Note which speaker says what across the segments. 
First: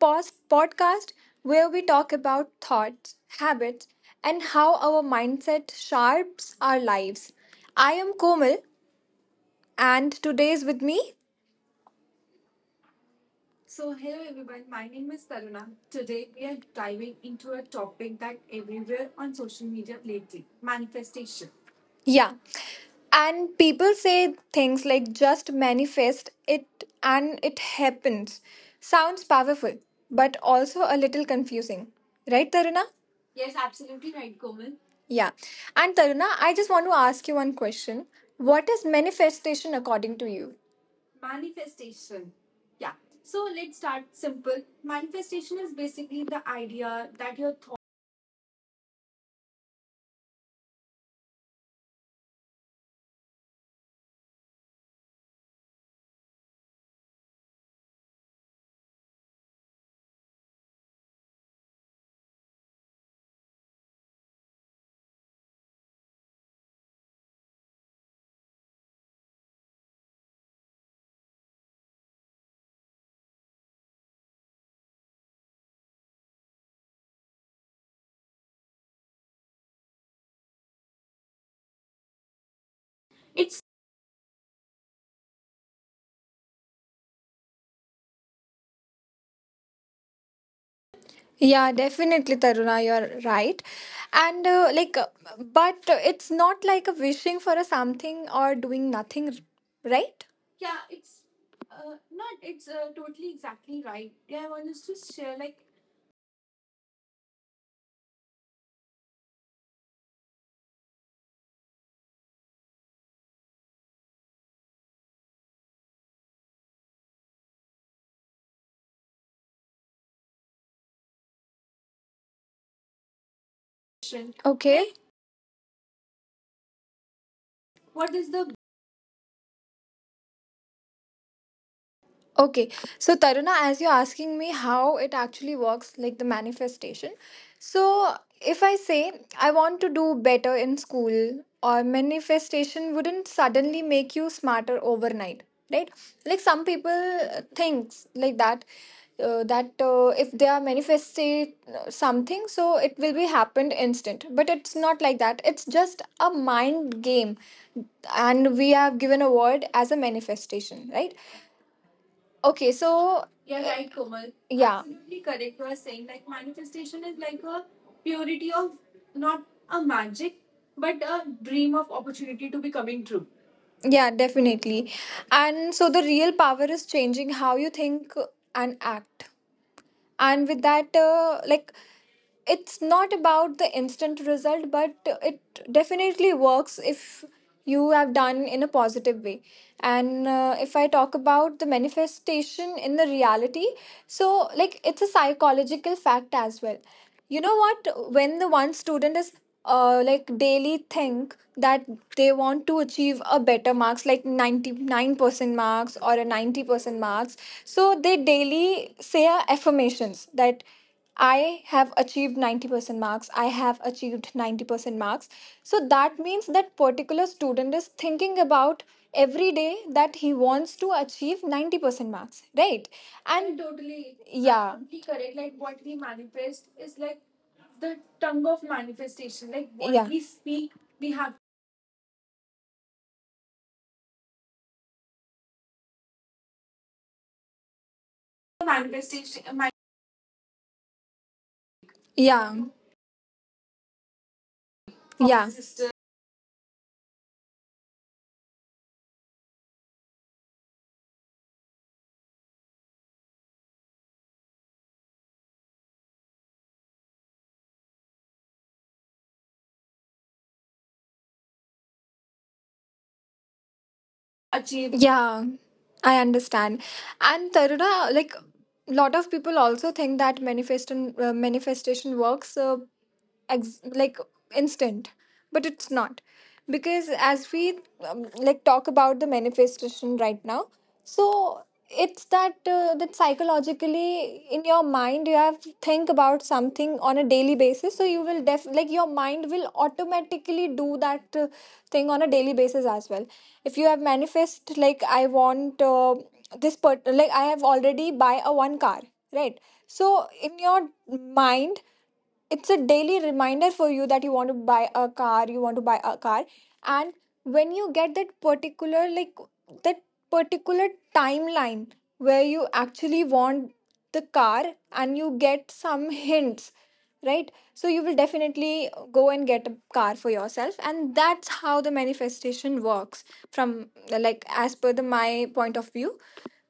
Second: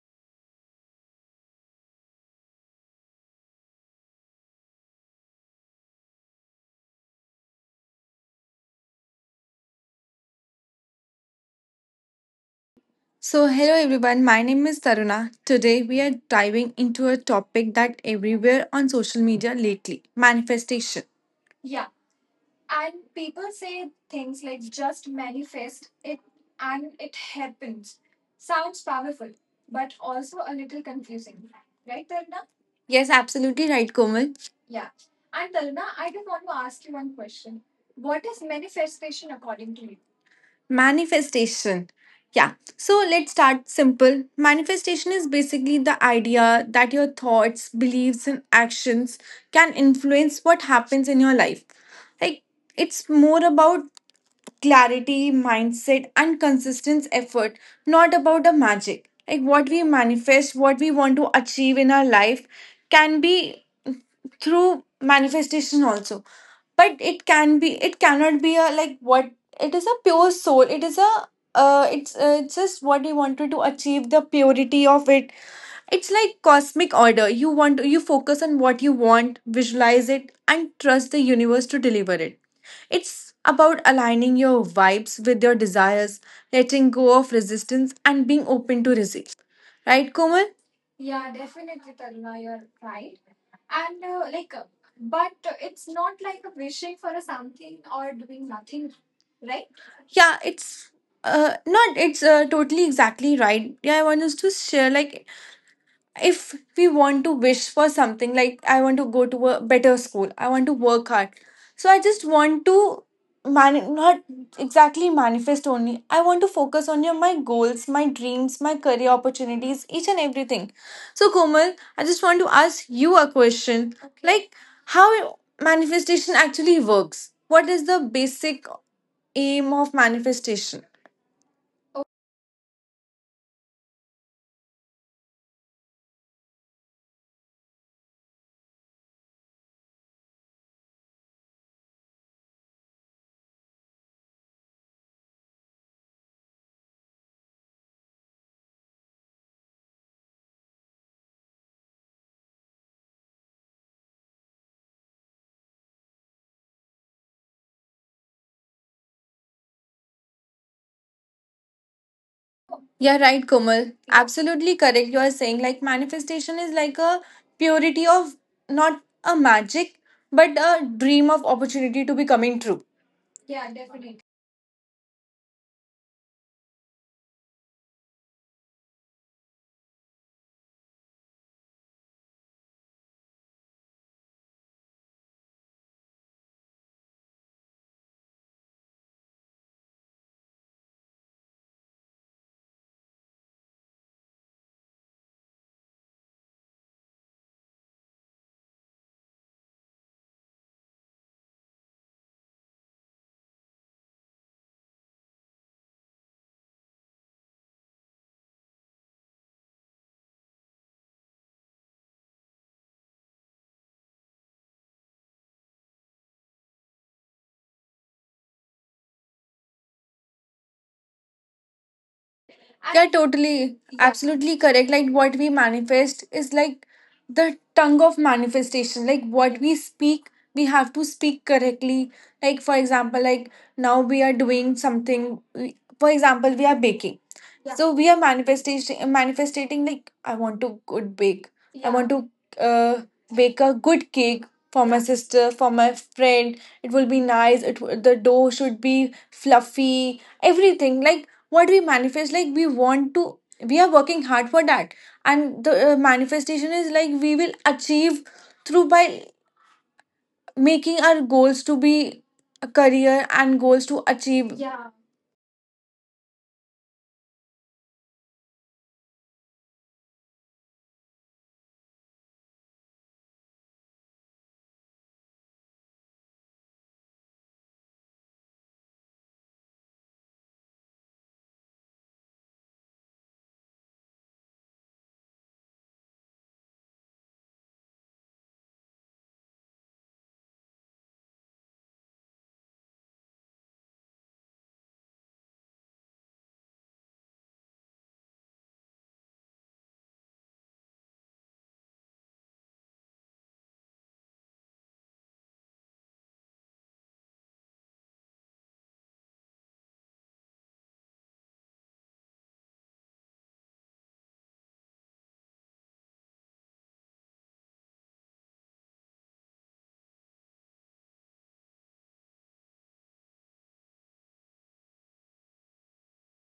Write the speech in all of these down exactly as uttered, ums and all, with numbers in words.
Speaker 1: pos- podcast where we talk about thoughts, habits, and how our mindset sharps our lives. I am Komal, and today's with me.
Speaker 2: So, hello everyone, my name is Taruna. Today we are diving into a topic that everywhere on social media lately manifestation.
Speaker 1: Yeah. And people say things like just manifest it and it happens. Sounds powerful, but also a little confusing. Right, Taruna?
Speaker 2: Yes,
Speaker 1: Yes,
Speaker 2: absolutely right,
Speaker 1: absolutely right,
Speaker 2: Komal.
Speaker 1: Komal. Yeah. And Taruna, I just want to ask you one question. What is manifestation according to you?
Speaker 2: Manifestation.
Speaker 1: Sure.
Speaker 2: Yeah, so let's start simple. Manifestation is
Speaker 1: Manifestation is
Speaker 2: basically
Speaker 1: basically
Speaker 2: the
Speaker 1: the
Speaker 2: idea
Speaker 1: idea
Speaker 2: that your
Speaker 1: that your thought.
Speaker 2: thoughts, beliefs, and actions can influence what happens in your life. Like, it's more about clarity, mindset, and consistent effort, not about the magic. Like what we manifest, what we want to achieve in our life can be through manifestation also, but it can be it cannot be a, like, what It is a pure soul. It is a uh, it's uh, it's just what you wanted to achieve, the purity of it. It's like cosmic order. You want, you focus on what you want, visualize it, and trust the universe to deliver it. It's
Speaker 1: It's.
Speaker 2: about aligning your vibes with your desires, letting go of resistance and being open to receive, right, Komal?
Speaker 1: Yeah, definitely, Taruna, you're right. And uh, like, uh, but it's not like a wishing for a something or doing nothing, r- right?
Speaker 2: Yeah,
Speaker 1: Yeah,
Speaker 2: it's
Speaker 1: it's
Speaker 2: uh
Speaker 1: uh,
Speaker 2: not it's uh, totally exactly right.
Speaker 1: right.
Speaker 2: Yeah, I
Speaker 1: Yeah. I
Speaker 2: want us
Speaker 1: want
Speaker 2: to
Speaker 1: us to
Speaker 2: share
Speaker 1: share
Speaker 2: like,
Speaker 1: like.
Speaker 2: if we want to wish for something, like I want to go to a better school, I want to work hard. So I just want to man not exactly manifest only. I want to focus on your my goals, my dreams, my career opportunities, each and everything. So Komal, I just want to ask you a question,
Speaker 1: Okay.
Speaker 2: like
Speaker 1: Like,
Speaker 2: how manifestation actually works, what is
Speaker 1: what
Speaker 2: the
Speaker 1: is the.
Speaker 2: basic aim of manifestation?
Speaker 1: Okay, so Taruna, as you're asking me how it actually works, like the manifestation. So, if I say I want to do better in school, or manifestation wouldn't suddenly make you smarter overnight, right? Like some people uh, thinks like that, uh, that uh, if they are manifesting something, so it will be happened instant. But it's not like that. It's just a mind game, and we have given a word as a manifestation, right? Okay, so
Speaker 2: Yeah,
Speaker 1: yeah,
Speaker 2: right,
Speaker 1: like
Speaker 2: Komal.
Speaker 1: yeah,
Speaker 2: Absolutely correct. You are saying like manifestation is like a purity
Speaker 1: be
Speaker 2: of,
Speaker 1: of
Speaker 2: not
Speaker 1: not
Speaker 2: a magic,
Speaker 1: magic
Speaker 2: but a dream of
Speaker 1: dream of
Speaker 2: opportunity to be coming
Speaker 1: coming
Speaker 2: true.
Speaker 1: true. Yeah, definitely. And so the real power is changing how you think and act. And with that uh, like, it's not about the instant result, but it definitely works if you have done in a positive way. And uh, if I talk about the manifestation in the reality, so like it's a psychological fact as well. You know what, when the one student is uh, like daily think that they want to achieve a better marks like ninety-nine percent marks or a ninety percent marks, so they daily say a affirmations that I have achieved ninety percent marks, I have achieved ninety percent marks. So that means that particular student is thinking about every day that he wants to achieve ninety percent marks, right?
Speaker 2: Yeah,
Speaker 1: And
Speaker 2: totally.
Speaker 1: totally yeah.
Speaker 2: Absolutely correct. Like what we manifest is like the tongue of manifestation. Like what
Speaker 1: What,
Speaker 2: we
Speaker 1: yeah, we
Speaker 2: speak,
Speaker 1: speak
Speaker 2: we have to speak correctly. Like, for example, like now we are doing something. we- For example, we are baking. Yeah. So we are manifestation
Speaker 1: manifestation.
Speaker 2: manifestating, like I want to good bake. I Yeah. want to
Speaker 1: Yeah.
Speaker 2: uh, bake a good cake for my
Speaker 1: Yeah.
Speaker 2: sister, for my friend. It will be nice. It w- the dough should be fluffy. Everything, like what we manifest, like we want to, we are working hard for that, and the uh, manifestation is like we will achieve through by making our goals to be a career and goals to achieve,
Speaker 1: achieve-
Speaker 2: yeah.
Speaker 1: yeah, I understand. And Taruna, like, lot of people also think that manifestation uh, manifestation works, uh, ex- like, instant, but it's not. Because as we um, like talk about the manifestation right now, so it's that uh, that psychologically in your mind you have to think about something on a daily basis, so you will def like, your mind will automatically do that uh, thing on a daily basis as well. If you have manifest like I want uh, this part, like I have already buy a one car, right? So in your mind it's a daily reminder for you that you want to buy a car, you want to buy a car. And when you get that particular like that particular timeline where you actually want the car, and you get some hints, right? So you will definitely go and get a car for yourself, and that's how the manifestation works, from, like, as per the my point of view.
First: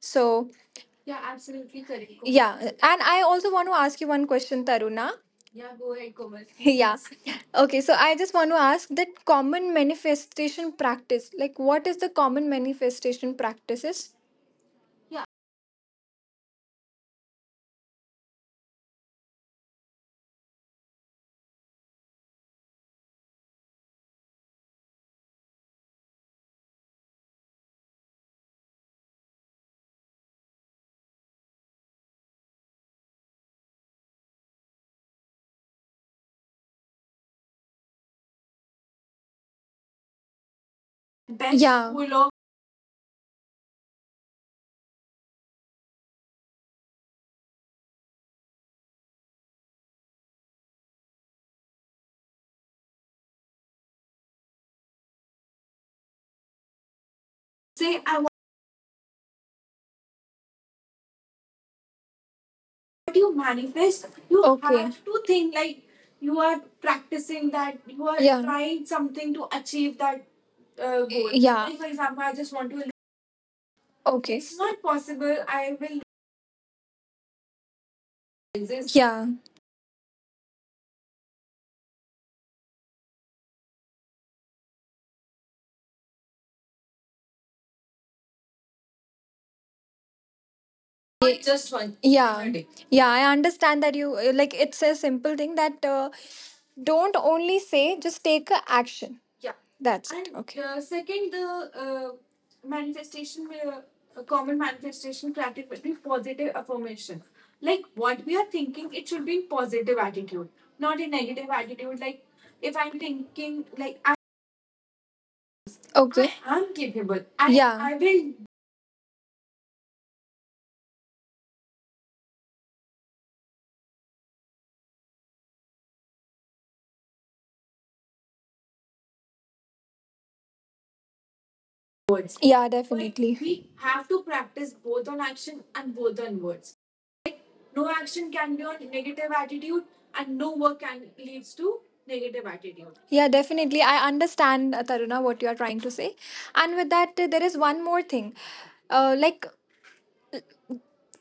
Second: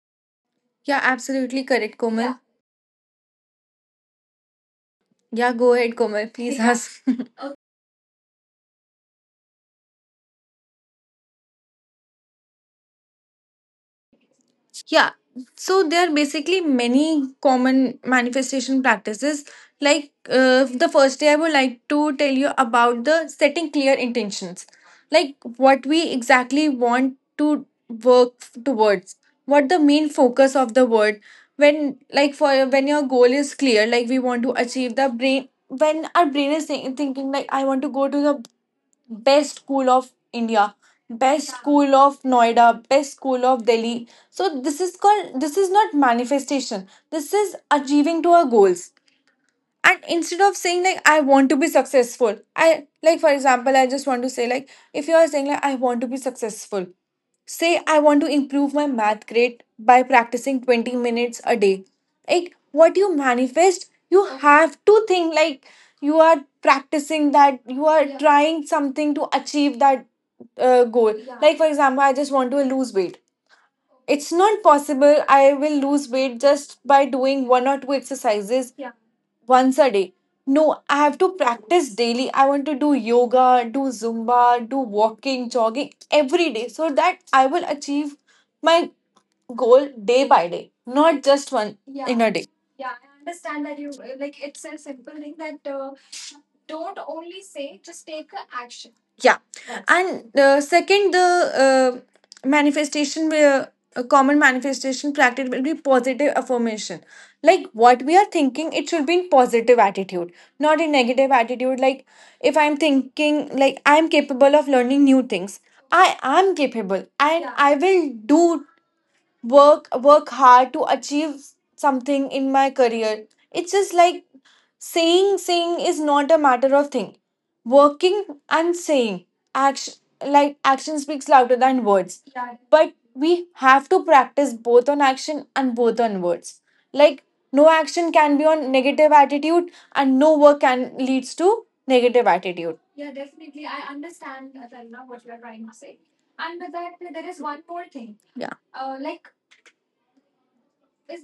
Speaker 1: So
Speaker 2: Yeah, absolutely correct, Komal. Yeah,
Speaker 1: yeah. And I also want to ask you one question, Taruna.
Speaker 2: yeah, go ahead, Komal, please
Speaker 1: Yeah.
Speaker 2: ask.
Speaker 1: Okay, so I just want to ask that common manifestation practice, like, what is the common manifestation practices?
Speaker 2: Yeah.
Speaker 1: Yeah,
Speaker 2: So there are basically many common manifestation practices. Like uh, the first day, I would like to tell you about the setting clear intentions, like what we exactly want to work towards, what the main focus of the word. When, like, for when your goal is clear, like we want to achieve the brain. When our brain is thi- thinking like I want to go to the best school of India, best
Speaker 1: best. Yeah.
Speaker 2: school of Noida, best school of Delhi. So this is called, this is not manifestation. This is achieving to our goals. And instead of saying like I want to be successful, I, like, for example, I just want to say like, if you are saying like I want to be successful, say I
Speaker 1: Say,
Speaker 2: want to improve my math grade by practicing twenty minutes a day. Like what you
Speaker 1: as you
Speaker 2: manifest,
Speaker 1: manifest,
Speaker 2: you
Speaker 1: you,
Speaker 2: have
Speaker 1: okay,
Speaker 2: to
Speaker 1: have to
Speaker 2: think
Speaker 1: think
Speaker 2: like
Speaker 1: like
Speaker 2: you
Speaker 1: you
Speaker 2: are
Speaker 1: are, you
Speaker 2: practicing that, you are Yeah.
Speaker 1: are, yeah,
Speaker 2: trying
Speaker 1: trying
Speaker 2: something to
Speaker 1: something.
Speaker 2: achieve that uh, goal. Yeah. Like,
Speaker 1: Yeah.
Speaker 2: for example, I just want to lose weight. It's
Speaker 1: Okay.
Speaker 2: not possible I will lose weight just by doing one or two exercises
Speaker 1: Yeah.
Speaker 2: once a day. No, I have to practice daily. I want to do yoga, do Zumba, do walking, jogging every day so that I will achieve my goal day by day, not
Speaker 1: Not
Speaker 2: just
Speaker 1: just
Speaker 2: one
Speaker 1: one.
Speaker 2: in a day.
Speaker 1: Yeah. Yeah, I understand that. You uh, like, it's a simple thing that uh, don't only say, just take a action.
Speaker 2: Yeah.
Speaker 1: That's it.
Speaker 2: And
Speaker 1: And okay,
Speaker 2: uh,
Speaker 1: uh,
Speaker 2: second,
Speaker 1: second
Speaker 2: the uh,
Speaker 1: manifestation.
Speaker 2: manifestation,
Speaker 1: Uh,
Speaker 2: where a
Speaker 1: a
Speaker 2: common
Speaker 1: common
Speaker 2: manifestation
Speaker 1: manifestation
Speaker 2: practice
Speaker 1: practice
Speaker 2: will be
Speaker 1: would be
Speaker 2: positive
Speaker 1: positive
Speaker 2: affirmation.
Speaker 1: affirmation,
Speaker 2: Like what we are thinking, it should be in positive
Speaker 1: positive
Speaker 2: attitude,
Speaker 1: attitude,
Speaker 2: not in
Speaker 1: not a
Speaker 2: negative
Speaker 1: negative.
Speaker 2: attitude. Like, if I'm thinking like I'm capable of learning new things, I
Speaker 1: Okay.
Speaker 2: am
Speaker 1: I'm
Speaker 2: capable
Speaker 1: capable,
Speaker 2: and
Speaker 1: I,
Speaker 2: I
Speaker 1: yeah, I
Speaker 2: will
Speaker 1: will
Speaker 2: do work work hard to achieve something in my career. It's just like saying. Saying is not a matter of thing, working and saying, action, like action speaks louder than
Speaker 1: do
Speaker 2: words.
Speaker 1: it. Yeah.
Speaker 2: But
Speaker 1: Definitely.
Speaker 2: we have to practice both on action and both
Speaker 1: Both
Speaker 2: on
Speaker 1: the
Speaker 2: words.
Speaker 1: inwards.
Speaker 2: Like,
Speaker 1: Like,
Speaker 2: no
Speaker 1: no
Speaker 2: action
Speaker 1: action
Speaker 2: can be
Speaker 1: can be
Speaker 2: on
Speaker 1: on
Speaker 2: negative
Speaker 1: negative
Speaker 2: attitude
Speaker 1: attitude
Speaker 2: and no
Speaker 1: and
Speaker 2: work
Speaker 1: no work
Speaker 2: can
Speaker 1: can
Speaker 2: leads to
Speaker 1: leads to
Speaker 2: negative
Speaker 1: negative
Speaker 2: attitude.
Speaker 1: attitude. Yeah, definitely. I understand, uh, Taruna, what you are trying to say. And with that, uh, there is one more thing.
Speaker 2: Yeah.
Speaker 1: Uh, like,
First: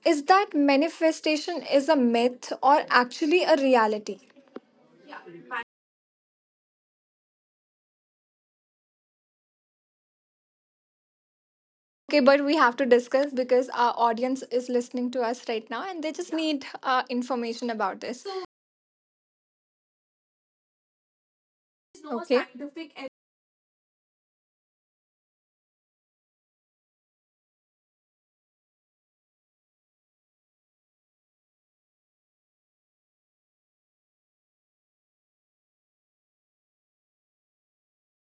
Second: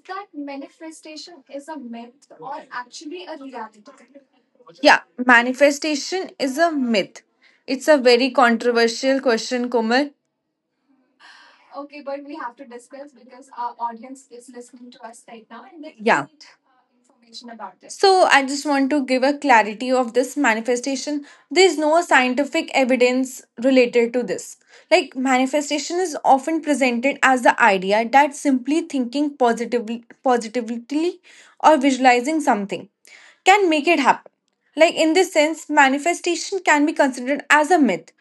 Speaker 1: is that manifestation is a myth or actually a reality?
Speaker 2: Yeah, manifestation is a myth. It's a very controversial question, Komal.
Speaker 1: Okay, but we have to discuss, because our audience is listening to us right now and they
Speaker 2: Yeah.
Speaker 1: just, yeah, need uh, information about this.
Speaker 2: So
Speaker 1: So
Speaker 2: I just want to give a clarity of this manifestation. There is no
Speaker 1: there's no, okay,
Speaker 2: scientific
Speaker 1: scientific ev-
Speaker 2: evidence related to this. Like manifestation is often presented as the idea that simply thinking positively positively or visualizing something can make it happen. Like, in this sense, manifestation can be considered as a myth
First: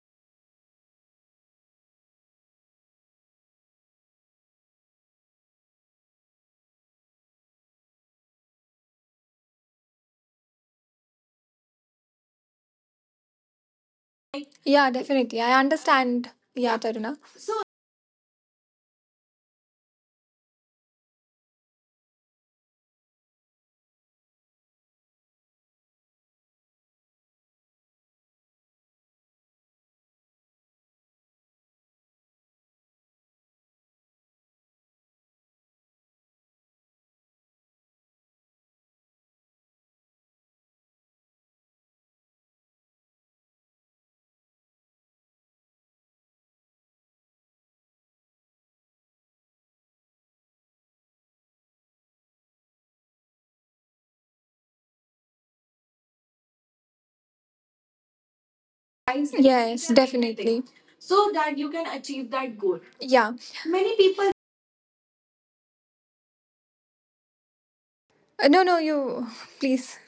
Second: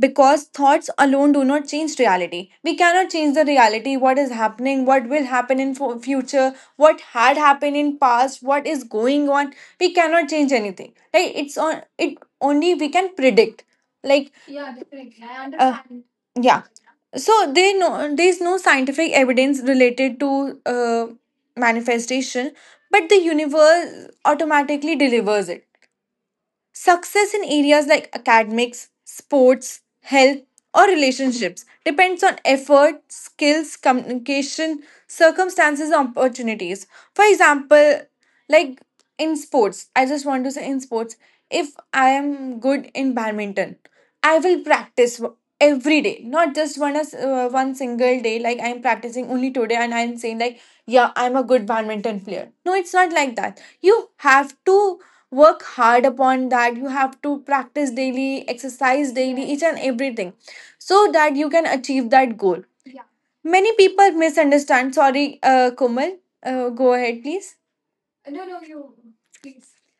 Speaker 2: because thoughts alone do not change reality. We cannot change the reality, what is happening, what will happen in fu- future, what had happened in past, what is going on. We cannot change anything. Like, it's on, it only we can predict. Like,
Speaker 1: like,
Speaker 2: yeah,
Speaker 1: yeah,
Speaker 2: definitely.
Speaker 1: definitely.
Speaker 2: I understand.
Speaker 1: I
Speaker 2: Uh,
Speaker 1: understand.
Speaker 2: yeah
Speaker 1: Yeah, Taruna.
Speaker 2: so they know there is no scientific evidence related to uh, manifestation, but the universe automatically delivers it. Success in areas like academics, sports, health, or relationships depends on effort, skills, communication, circumstances, and opportunities. For example, like in sports, I just want to say, in sports, if I am good in badminton, I will practice w- every day, not just one, as uh, one single day. Like, I'm practicing only today, and I'm saying like, yeah, I'm a good badminton player. No, it's not like that. You have to work hard upon that. You have to practice daily, exercise daily, each and
Speaker 1: Yes,
Speaker 2: everything,
Speaker 1: definitely.
Speaker 2: so
Speaker 1: So
Speaker 2: that you
Speaker 1: that you
Speaker 2: can
Speaker 1: can
Speaker 2: achieve
Speaker 1: achieve
Speaker 2: that
Speaker 1: that
Speaker 2: goal.
Speaker 1: goal. Yeah.
Speaker 2: Many
Speaker 1: Many
Speaker 2: people
Speaker 1: people.
Speaker 2: misunderstand. Sorry, uh, Komal, uh, go ahead, please.
Speaker 1: Uh, No, no, you. Please.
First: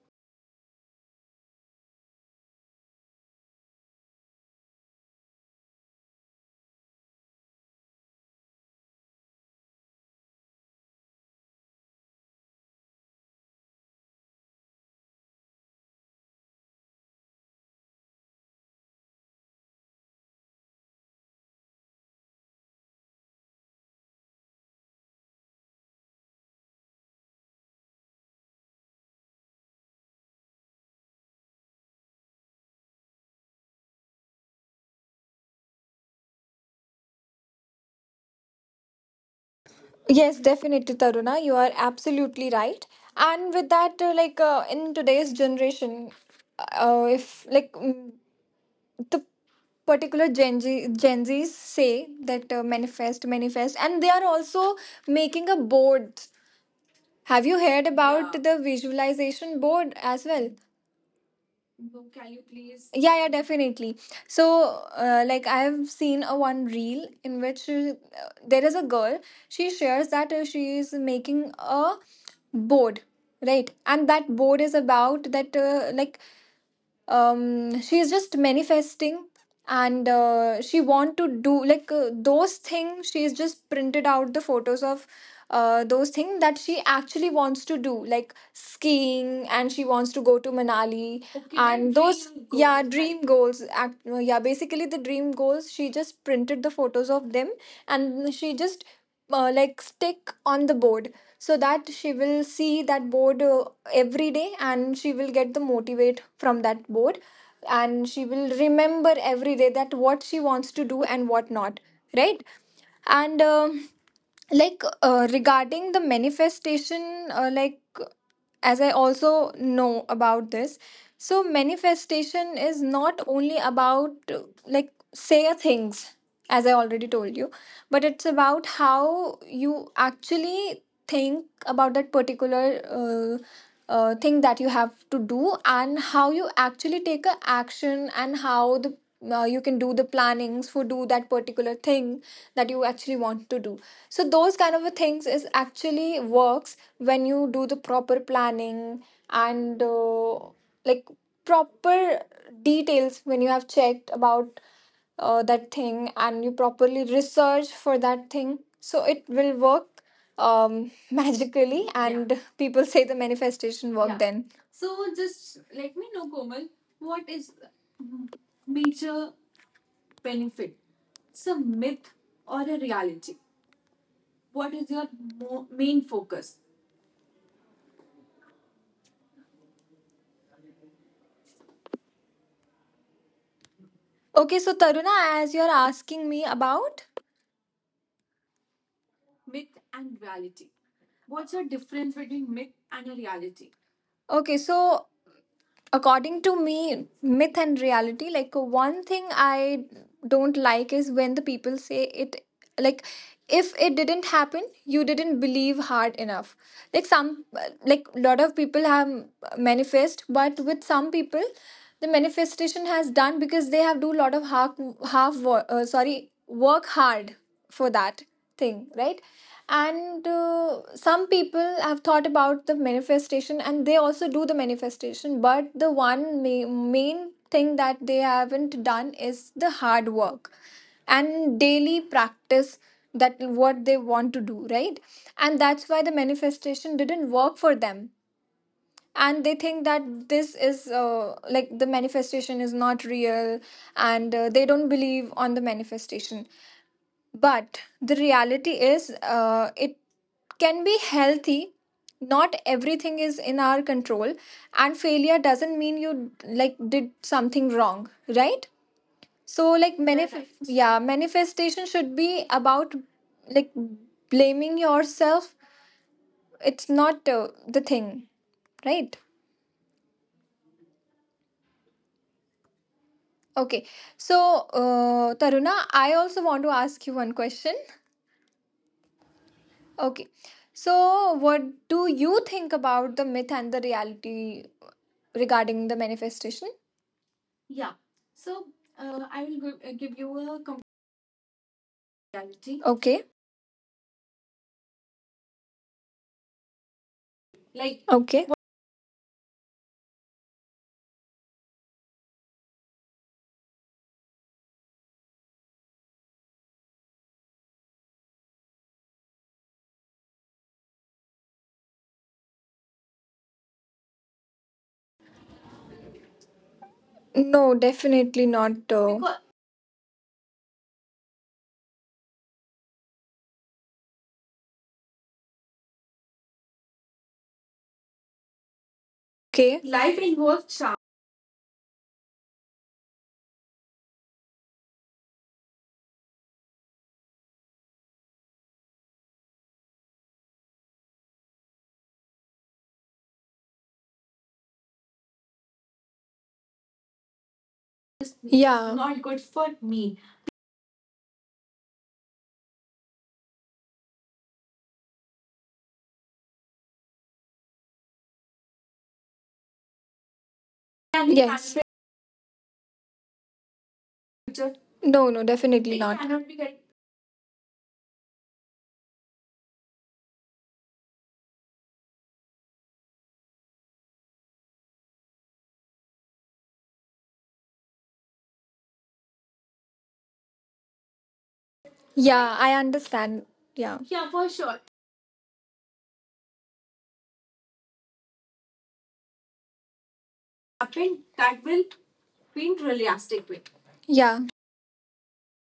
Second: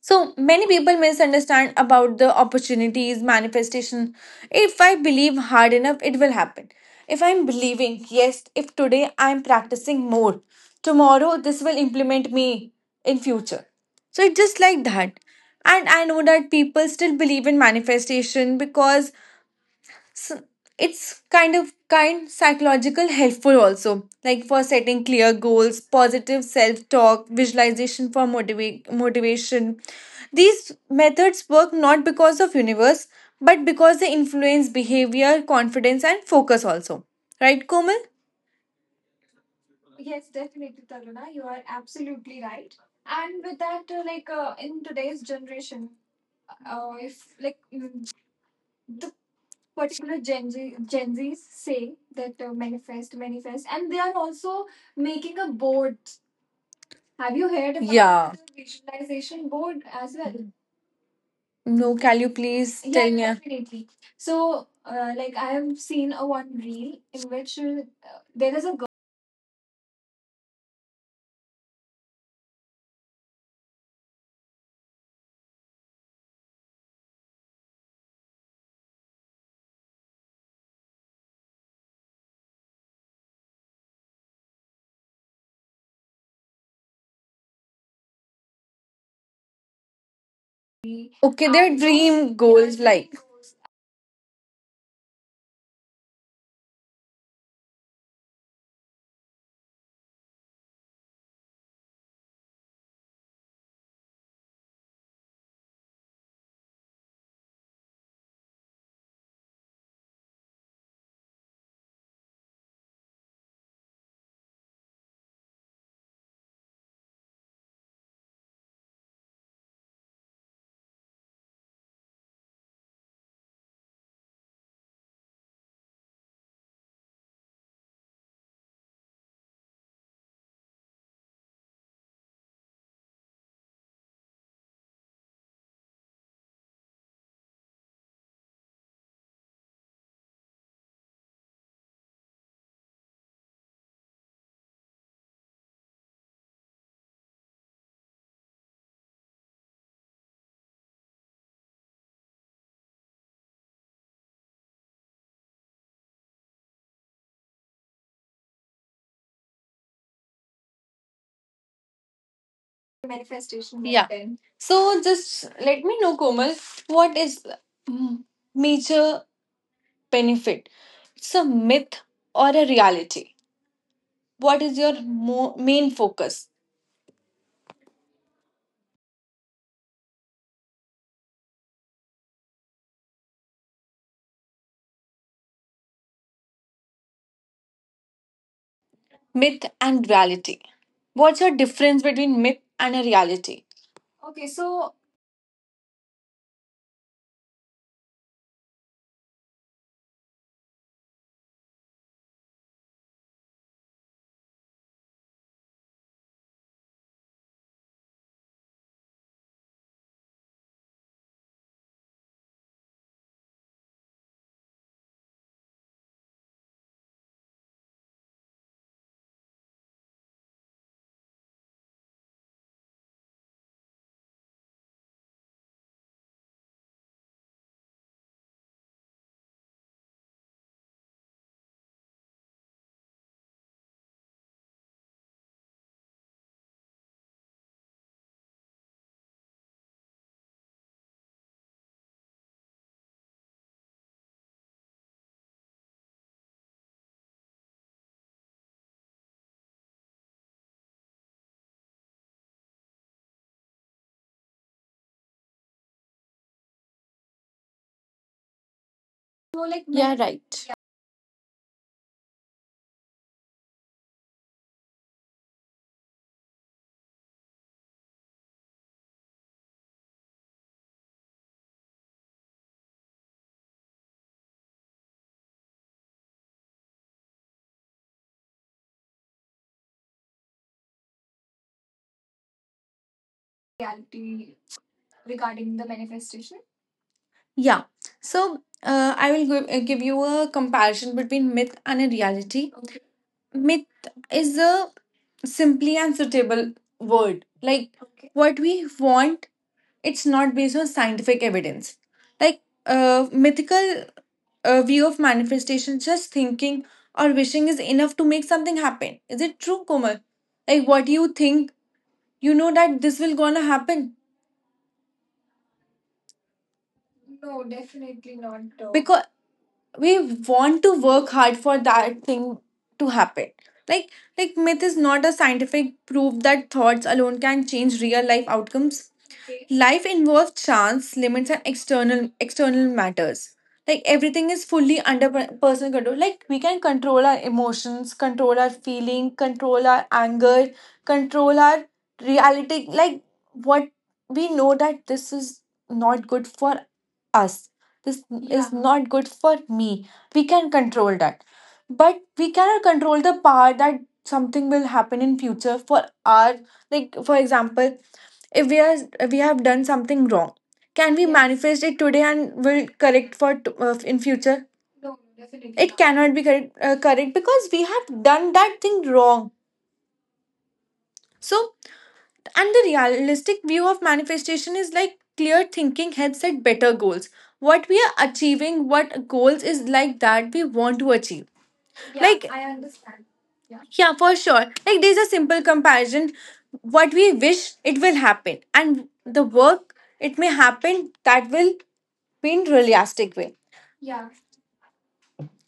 Speaker 2: So many people misunderstand about the opportunities, manifestation. If I believe hard enough, it will happen. If I'm believing, yes, if today I'm practicing more, tomorrow this will implement me in future. So it's just like that. And I know that people still believe in manifestation because s- it's kind of kind psychological helpful also, like for setting clear goals, positive self talk, visualization for motiva- motivation. These methods work not because of universe, but because they influence behavior, confidence, and focus also, right, Komal?
Speaker 1: Yes, definitely, Taruna. You are absolutely right. And with that, uh, like, uh, in today's generation, uh, if like mm, the particular Gen, Z, Gen Zs say that uh, manifest, manifest, and they are also making a board.
Speaker 2: Have you
Speaker 1: Have you
Speaker 2: heard about
Speaker 1: heard
Speaker 2: yeah.
Speaker 1: about, yeah,
Speaker 2: the
Speaker 1: the
Speaker 2: visualization
Speaker 1: visualization
Speaker 2: board
Speaker 1: board
Speaker 2: as well?
Speaker 1: as well?
Speaker 2: No, can you please Yeah, tell yeah,
Speaker 1: Yeah,
Speaker 2: me
Speaker 1: yeah,
Speaker 2: definitely.
Speaker 1: definitely. So, uh, like, I have seen a one reel in which uh, there is a girl. She shares that uh, she is making a board, right? And that board is about that, uh, like, um she is just manifesting, and uh, she want to do like uh, those things. She is just printed out the photos of uh, those things that she actually wants to do, like skiing, and she wants to go to
Speaker 2: Okay,
Speaker 1: Manali.
Speaker 2: their
Speaker 1: Okay, their and
Speaker 2: dream
Speaker 1: those dream
Speaker 2: goals like.
Speaker 1: yeah goals, dream, right? Goals act, uh, yeah, basically the dream goals. She just printed the photos of them and she just uh, like stick on the board, so that she will see that board uh, every day and she will get the motivate from that board, and she will remember every day that what she wants to do and what not, right? And um like, uh, regarding the manifestation, uh, like, as I also know about this. So manifestation is not only about, uh, like say a things, as I already told you, but it's about how you actually think about that particular uh, uh, thing that you have to do, and how you actually take a action, and how the uh, you can do the plannings for do that particular thing that you actually want to do. So those kind of a things is actually works when you do the proper planning, and uh, like proper details, when you have checked about uh, that thing and you properly research for that thing, so it will work um magically. Yeah. And yeah, people say the
Speaker 2: Yeah.
Speaker 1: manifestation work. Yeah. Then
Speaker 2: So
Speaker 1: so
Speaker 2: just let me
Speaker 1: just
Speaker 2: know,
Speaker 1: let
Speaker 2: Komal,
Speaker 1: me know,
Speaker 2: what
Speaker 1: Komal.
Speaker 2: is
Speaker 1: What is
Speaker 2: mm, major
Speaker 1: major
Speaker 2: benefit?
Speaker 1: benefit?
Speaker 2: It's a
Speaker 1: It's
Speaker 2: myth
Speaker 1: a
Speaker 2: or
Speaker 1: myth
Speaker 2: a
Speaker 1: or a
Speaker 2: reality?
Speaker 1: reality?
Speaker 2: What is your
Speaker 1: What is
Speaker 2: mo-
Speaker 1: your
Speaker 2: main
Speaker 1: mo-
Speaker 2: focus?
Speaker 1: main focus? Okay, so Taruna, as you're asking me about
Speaker 2: Myth and
Speaker 1: myth
Speaker 2: reality.
Speaker 1: and
Speaker 2: What's your
Speaker 1: reality.
Speaker 2: difference between
Speaker 1: What's
Speaker 2: myth
Speaker 1: the
Speaker 2: and a
Speaker 1: difference between
Speaker 2: reality?
Speaker 1: myth and a reality? Okay, so according to me, myth and reality, like, one thing I don't like is when the people say it, like, if it didn't happen, you didn't believe hard enough. Like, some, like, lot of people have manifest, but with some people the manifestation has done because they have do lot of half half wo- uh, sorry work hard for that thing, right? And uh, some people have thought about the manifestation and they also do the manifestation, but the one ma- main thing that they haven't done is the hard work and daily practice that what they want to do, right? And that's why the manifestation didn't work for them, and they think that this is uh, like the manifestation is not real, and uh, they don't believe on the manifestation. But the reality is, uh, it can be healthy. Not everything is in our control, and failure doesn't mean you like did something wrong, right?
Speaker 2: Yeah, myth.
Speaker 1: So, like,
Speaker 2: Right.
Speaker 1: manif- correct, yeah, manifestation should be about, like, blaming yourself. It's not uh, the thing, right? Okay, so uh, Taruna, I also want to ask you one question. Okay. So what do you think about the myth and the reality regarding the manifestation?
Speaker 2: Yeah.
Speaker 1: Yeah.
Speaker 2: So
Speaker 1: So
Speaker 2: uh, I
Speaker 1: uh,
Speaker 2: will
Speaker 1: I
Speaker 2: give,
Speaker 1: will
Speaker 2: uh,
Speaker 1: give,
Speaker 2: give
Speaker 1: uh,
Speaker 2: you
Speaker 1: give you
Speaker 2: a
Speaker 1: a complete
Speaker 2: comparison between myth and a reality.
Speaker 1: reality. Okay.
Speaker 2: Myth is a simply and suitable word, like
Speaker 1: Like.
Speaker 2: what
Speaker 1: Okay.
Speaker 2: we want, it's not based on scientific evidence. Like uh, mythical uh, view of manifestation, just thinking or wishing is enough to make something happen. Is it true, Komal? Like what you think, you know that this will gonna happen. No,
Speaker 1: No,
Speaker 2: definitely
Speaker 1: definitely
Speaker 2: not.
Speaker 1: not. Uh,
Speaker 2: Because
Speaker 1: Because,
Speaker 2: we want to work hard for that thing to happen. Like like myth is not a scientific proof that thoughts alone can change real life outcomes.
Speaker 1: okay,
Speaker 2: Life
Speaker 1: life
Speaker 2: involves
Speaker 1: involves chance.
Speaker 2: chance, limits, and external external matters. Like, everything is fully under per- personal control. Like, we can control our emotions, control our feeling, control our anger, control our reality. Like what we know that this is not good for us. This is
Speaker 1: Is,
Speaker 2: Yeah.
Speaker 1: yeah,
Speaker 2: not
Speaker 1: not
Speaker 2: good
Speaker 1: good
Speaker 2: for
Speaker 1: for
Speaker 2: me.
Speaker 1: me.
Speaker 2: We can control that. But we cannot control the part that something will happen in future for our, like, for example, if we are, if we have done something wrong, can we
Speaker 1: And
Speaker 2: Yeah.
Speaker 1: it, yes,
Speaker 2: manifest
Speaker 1: can't
Speaker 2: it today and will correct for t- uh, in
Speaker 1: be
Speaker 2: future?
Speaker 1: future.
Speaker 2: No,
Speaker 1: No, no,
Speaker 2: definitely It
Speaker 1: definitely
Speaker 2: not.
Speaker 1: it not
Speaker 2: Cannot be
Speaker 1: cannot be
Speaker 2: correct,
Speaker 1: correct.
Speaker 2: uh, correct, because we have done that thing wrong. So, and the realistic view of manifestation is like clear thinking helps set better goals. What we are achieving, what goals is like that we want to achieve. Yeah, like
Speaker 1: Yeah, I
Speaker 2: I understand.
Speaker 1: understand.
Speaker 2: Yeah,
Speaker 1: Yeah.
Speaker 2: yeah,
Speaker 1: Yeah.
Speaker 2: for sure. Like there's a simple comparison. What we wish, it will happen, and the work, it may happen
Speaker 1: Happen
Speaker 2: that
Speaker 1: that
Speaker 2: will
Speaker 1: will
Speaker 2: be in
Speaker 1: be.
Speaker 2: realistic way.
Speaker 1: Yeah.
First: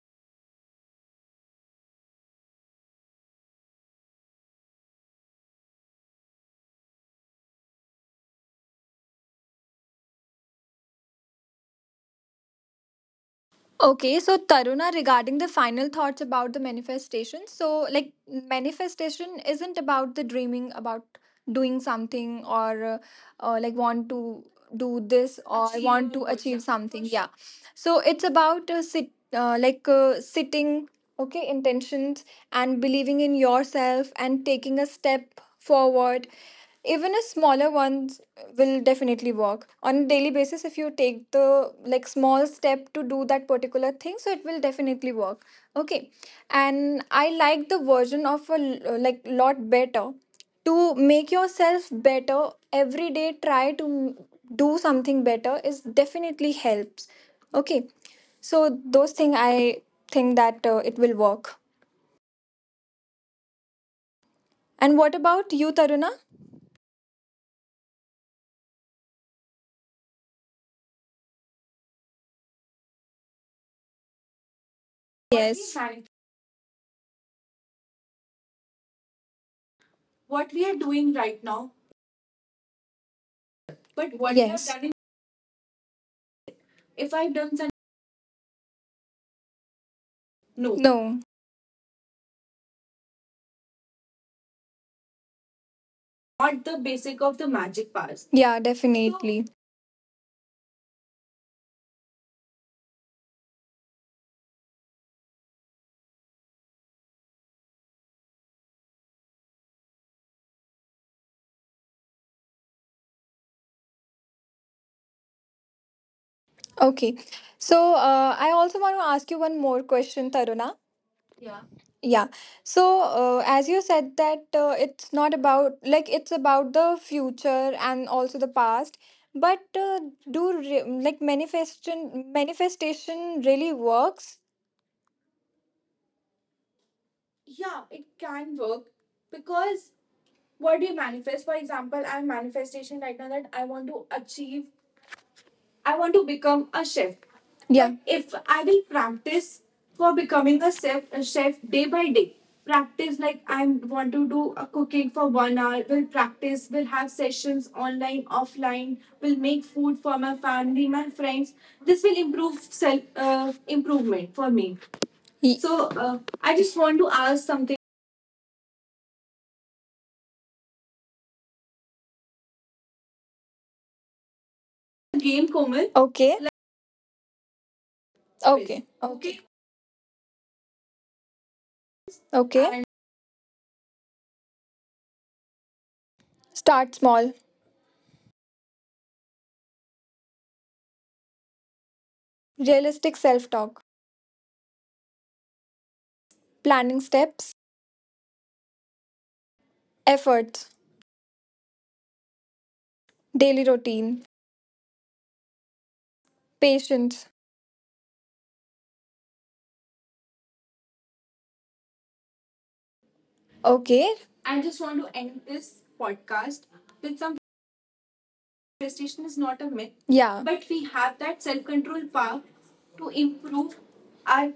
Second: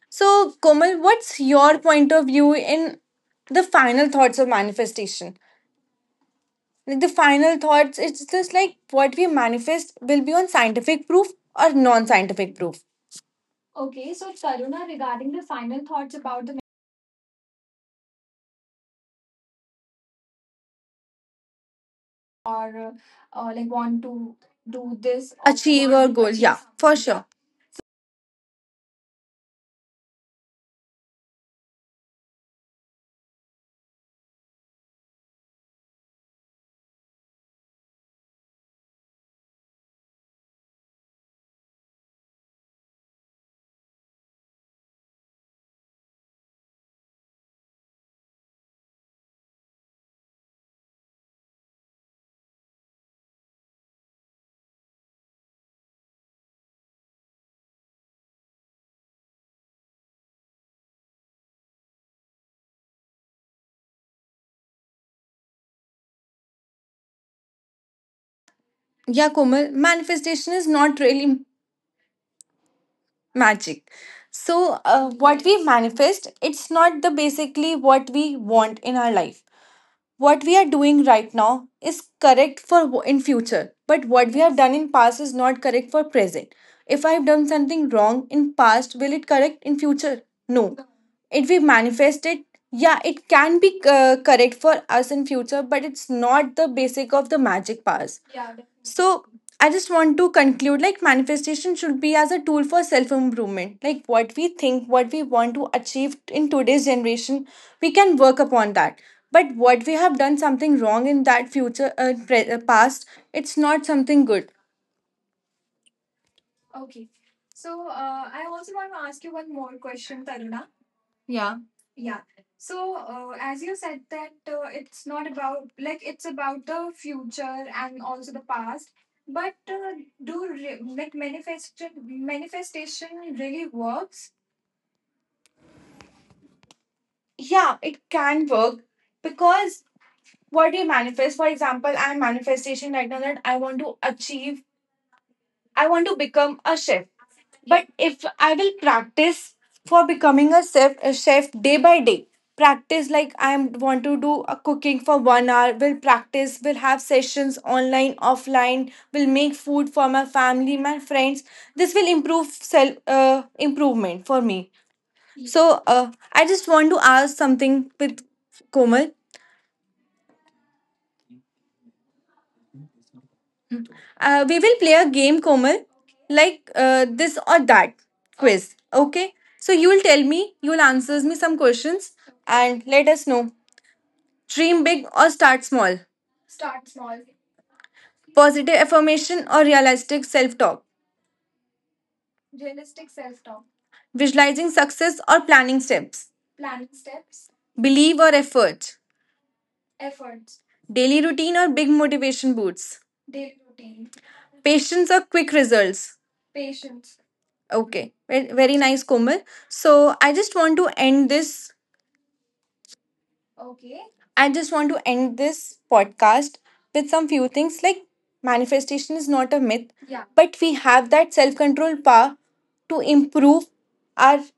Speaker 2: So Komal, what's your point of view in the final thoughts of manifestation? Like the final thoughts, it's just like what we manifest will be on scientific proof or non-scientific proof.
Speaker 1: Okay, so Taruna, regarding the final thoughts about the manifestation. So, like, manifestation isn't about the dreaming about doing something or, uh, uh, like want to
Speaker 2: Do
Speaker 1: do
Speaker 2: this
Speaker 1: this
Speaker 2: or
Speaker 1: or
Speaker 2: achieve our
Speaker 1: want to
Speaker 2: goal,
Speaker 1: achieve
Speaker 2: yeah, for
Speaker 1: something.
Speaker 2: sure.
Speaker 1: Yeah, so it's about uh, sit uh, like, uh, sitting, okay, intentions and believing in yourself and taking a step forward, even a smaller ones, will definitely work on a daily basis. If you take the, like, small step to do that particular thing, so it will definitely work, okay? And I like the version of a l- like lot better. To make yourself better every day, try to m- do something better is definitely helps, okay? So those thing I think that uh, it will work. And what about you, Taruna?
Speaker 2: Yeah, Komal, manifestation is not really magic. So uh, what we manifest, it's not the basically what we want in our life. What we are doing
Speaker 1: Doing
Speaker 2: right
Speaker 1: right,
Speaker 2: now is correct for w- in future, but what
Speaker 1: what
Speaker 2: we
Speaker 1: you,
Speaker 2: have
Speaker 1: yes,
Speaker 2: done in past is not correct for present. If I
Speaker 1: have.
Speaker 2: have done something wrong in past, will it correct in future? No,
Speaker 1: No, no.
Speaker 2: it we manifested. Yeah, it can be uh, correct for us in future, but it's not the basic of the
Speaker 1: Of the match.
Speaker 2: magic past. Yeah,
Speaker 1: Yeah,
Speaker 2: definitely. So
Speaker 1: definitely.
Speaker 2: I just want to conclude, like manifestation should be as a tool for self improvement. Like what we think, what we want to achieve in today's generation, we can work upon that. But what we have done something wrong in that future, uh, pre- uh, past, it's not something good.
Speaker 1: Okay. So, uh, I also want to ask you one more question, Taruna.
Speaker 2: Yeah.
Speaker 1: Yeah. So, uh, as you said that uh, it's not about, like, it's about the future and also the past, but uh, do re- like, manifestation manifestation really works?
Speaker 2: Yeah,
Speaker 1: Yeah,
Speaker 2: it
Speaker 1: it
Speaker 2: can
Speaker 1: can
Speaker 2: work,
Speaker 1: work.
Speaker 2: because
Speaker 1: Because
Speaker 2: what do
Speaker 1: what
Speaker 2: you
Speaker 1: do you
Speaker 2: manifest. For
Speaker 1: manifest? For
Speaker 2: example,
Speaker 1: example,
Speaker 2: I'm
Speaker 1: I'm
Speaker 2: manifestation
Speaker 1: manifestation
Speaker 2: right now
Speaker 1: right now
Speaker 2: that
Speaker 1: that
Speaker 2: I
Speaker 1: I
Speaker 2: want
Speaker 1: want
Speaker 2: to
Speaker 1: to
Speaker 2: achieve,
Speaker 1: achieve,
Speaker 2: I
Speaker 1: I
Speaker 2: want to
Speaker 1: want to
Speaker 2: become
Speaker 1: become
Speaker 2: a
Speaker 1: a
Speaker 2: chef.
Speaker 1: chef.
Speaker 2: But
Speaker 1: Yeah.
Speaker 2: if
Speaker 1: If
Speaker 2: I
Speaker 1: I
Speaker 2: will
Speaker 1: will
Speaker 2: practice
Speaker 1: practice
Speaker 2: for
Speaker 1: for
Speaker 2: becoming a
Speaker 1: becoming a
Speaker 2: chef, a chef
Speaker 1: chef
Speaker 2: day
Speaker 1: day
Speaker 2: by
Speaker 1: by
Speaker 2: day,
Speaker 1: day.
Speaker 2: practice
Speaker 1: Practice
Speaker 2: like
Speaker 1: like
Speaker 2: I
Speaker 1: I
Speaker 2: am want
Speaker 1: want
Speaker 2: to
Speaker 1: to
Speaker 2: do a
Speaker 1: do a
Speaker 2: cooking
Speaker 1: cooking
Speaker 2: for
Speaker 1: for
Speaker 2: one
Speaker 1: one
Speaker 2: hour,
Speaker 1: hour.
Speaker 2: will
Speaker 1: Will
Speaker 2: practice,
Speaker 1: practice.
Speaker 2: will
Speaker 1: Will
Speaker 2: have
Speaker 1: have
Speaker 2: sessions
Speaker 1: sessions.
Speaker 2: online, offline, will
Speaker 1: Will
Speaker 2: make
Speaker 1: make
Speaker 2: food
Speaker 1: food
Speaker 2: for
Speaker 1: for
Speaker 2: my
Speaker 1: my
Speaker 2: family,
Speaker 1: family,
Speaker 2: my
Speaker 1: my
Speaker 2: friends.
Speaker 1: friends.
Speaker 2: This
Speaker 1: This
Speaker 2: will
Speaker 1: will
Speaker 2: improve
Speaker 1: improve
Speaker 2: self
Speaker 1: self
Speaker 2: uh,
Speaker 1: uh,
Speaker 2: improvement
Speaker 1: improvement
Speaker 2: for
Speaker 1: for
Speaker 2: me.
Speaker 1: me. Ye- So
Speaker 2: So uh, I
Speaker 1: I
Speaker 2: just
Speaker 1: just
Speaker 2: want to
Speaker 1: want to
Speaker 2: ask
Speaker 1: ask
Speaker 2: something with Komal. Uh, we will play a
Speaker 1: some
Speaker 2: game,
Speaker 1: game,
Speaker 2: Komal,
Speaker 1: Komal. Okay. Like
Speaker 2: like uh, this or that
Speaker 1: this.
Speaker 2: quiz.
Speaker 1: Okay,
Speaker 2: Okay. So you will tell me, you will answer me some questions,
Speaker 1: okay.
Speaker 2: and
Speaker 1: And
Speaker 2: let us know. Dream big or start small.
Speaker 1: start small.
Speaker 2: Positive affirmation or realistic self talk.
Speaker 1: Realistic self talk.
Speaker 2: Visualizing success or planning steps.
Speaker 1: Planning steps.
Speaker 2: Believe or effort.
Speaker 1: Efforts.
Speaker 2: Daily routine or big motivation boosts.
Speaker 1: Daily routine.
Speaker 2: Patience or quick results.
Speaker 1: Patience.
Speaker 2: Okay. Ve- Very nice, Komal. So I just want to end this.
Speaker 1: Okay.
Speaker 2: I
Speaker 1: I
Speaker 2: just
Speaker 1: just
Speaker 2: want to
Speaker 1: want
Speaker 2: end this podcast with some
Speaker 1: to.
Speaker 2: few things like manifestation is not a myth,
Speaker 1: Yeah,
Speaker 2: but
Speaker 1: but
Speaker 2: we
Speaker 1: we
Speaker 2: have
Speaker 1: have
Speaker 2: that
Speaker 1: that
Speaker 2: self
Speaker 1: self
Speaker 2: control
Speaker 1: control. To.
Speaker 2: power to improve our
Speaker 1: Are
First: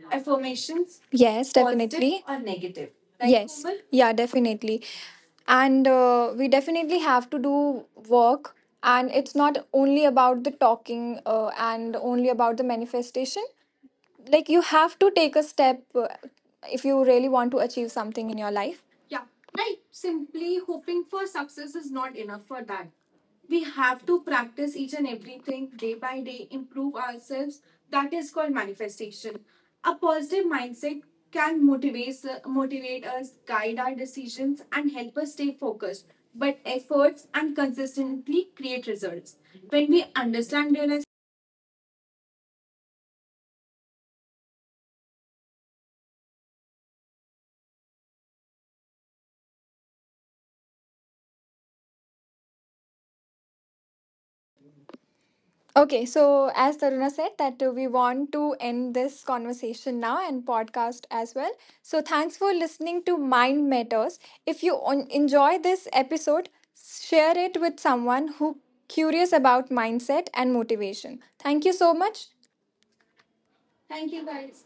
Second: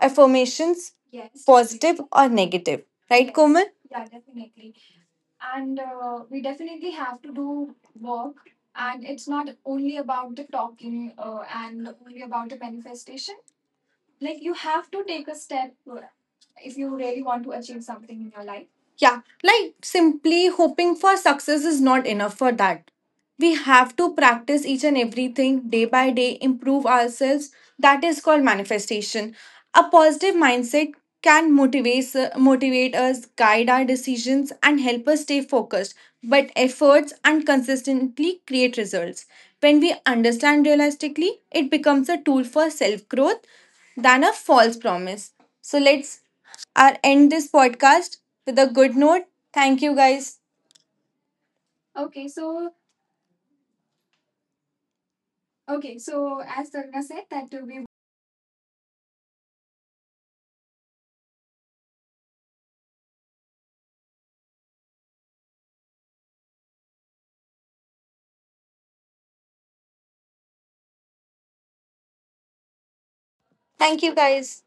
Speaker 2: affirmations,
Speaker 1: affirmations, yes, positive,
Speaker 2: positive
Speaker 1: definitely,
Speaker 2: or
Speaker 1: or
Speaker 2: negative. Right,
Speaker 1: like, yes,
Speaker 2: Komal?
Speaker 1: normal? Yeah, definitely. And uh, we definitely have to do work. And it's not only about the talking uh, and only about the manifestation. Like, you have to take a step uh, if you really want to achieve something in your life.
Speaker 2: Yeah,
Speaker 1: Yeah.
Speaker 2: like simply hoping for success is not enough for that. We
Speaker 1: We have
Speaker 2: have to practice each and everything day by day, improve ourselves. That is called manifestation. A positive
Speaker 1: positive mind
Speaker 2: mindset can
Speaker 1: can
Speaker 2: motivate,
Speaker 1: motivate
Speaker 2: motivate us, guide our decisions,
Speaker 1: decisions,
Speaker 2: and help us stay focused. But
Speaker 1: but
Speaker 2: efforts
Speaker 1: words
Speaker 2: and
Speaker 1: and
Speaker 2: consistently
Speaker 1: consistently
Speaker 2: create
Speaker 1: create
Speaker 2: results.
Speaker 1: results.
Speaker 2: When
Speaker 1: When
Speaker 2: we
Speaker 1: we
Speaker 2: understand
Speaker 1: understand real.
Speaker 2: realistically, it becomes a tool for self growth than a false promise. So let's, I'll end this podcast with a good note. Thank you, guys.
Speaker 1: Okay, so as Taruna said, that uh, we want to end this conversation now and podcast as well. So thanks for listening to Mind Matters. If you on- enjoy this episode, share it with someone who curious about mindset and motivation. Thank you so much.
Speaker 2: Thank you, guys.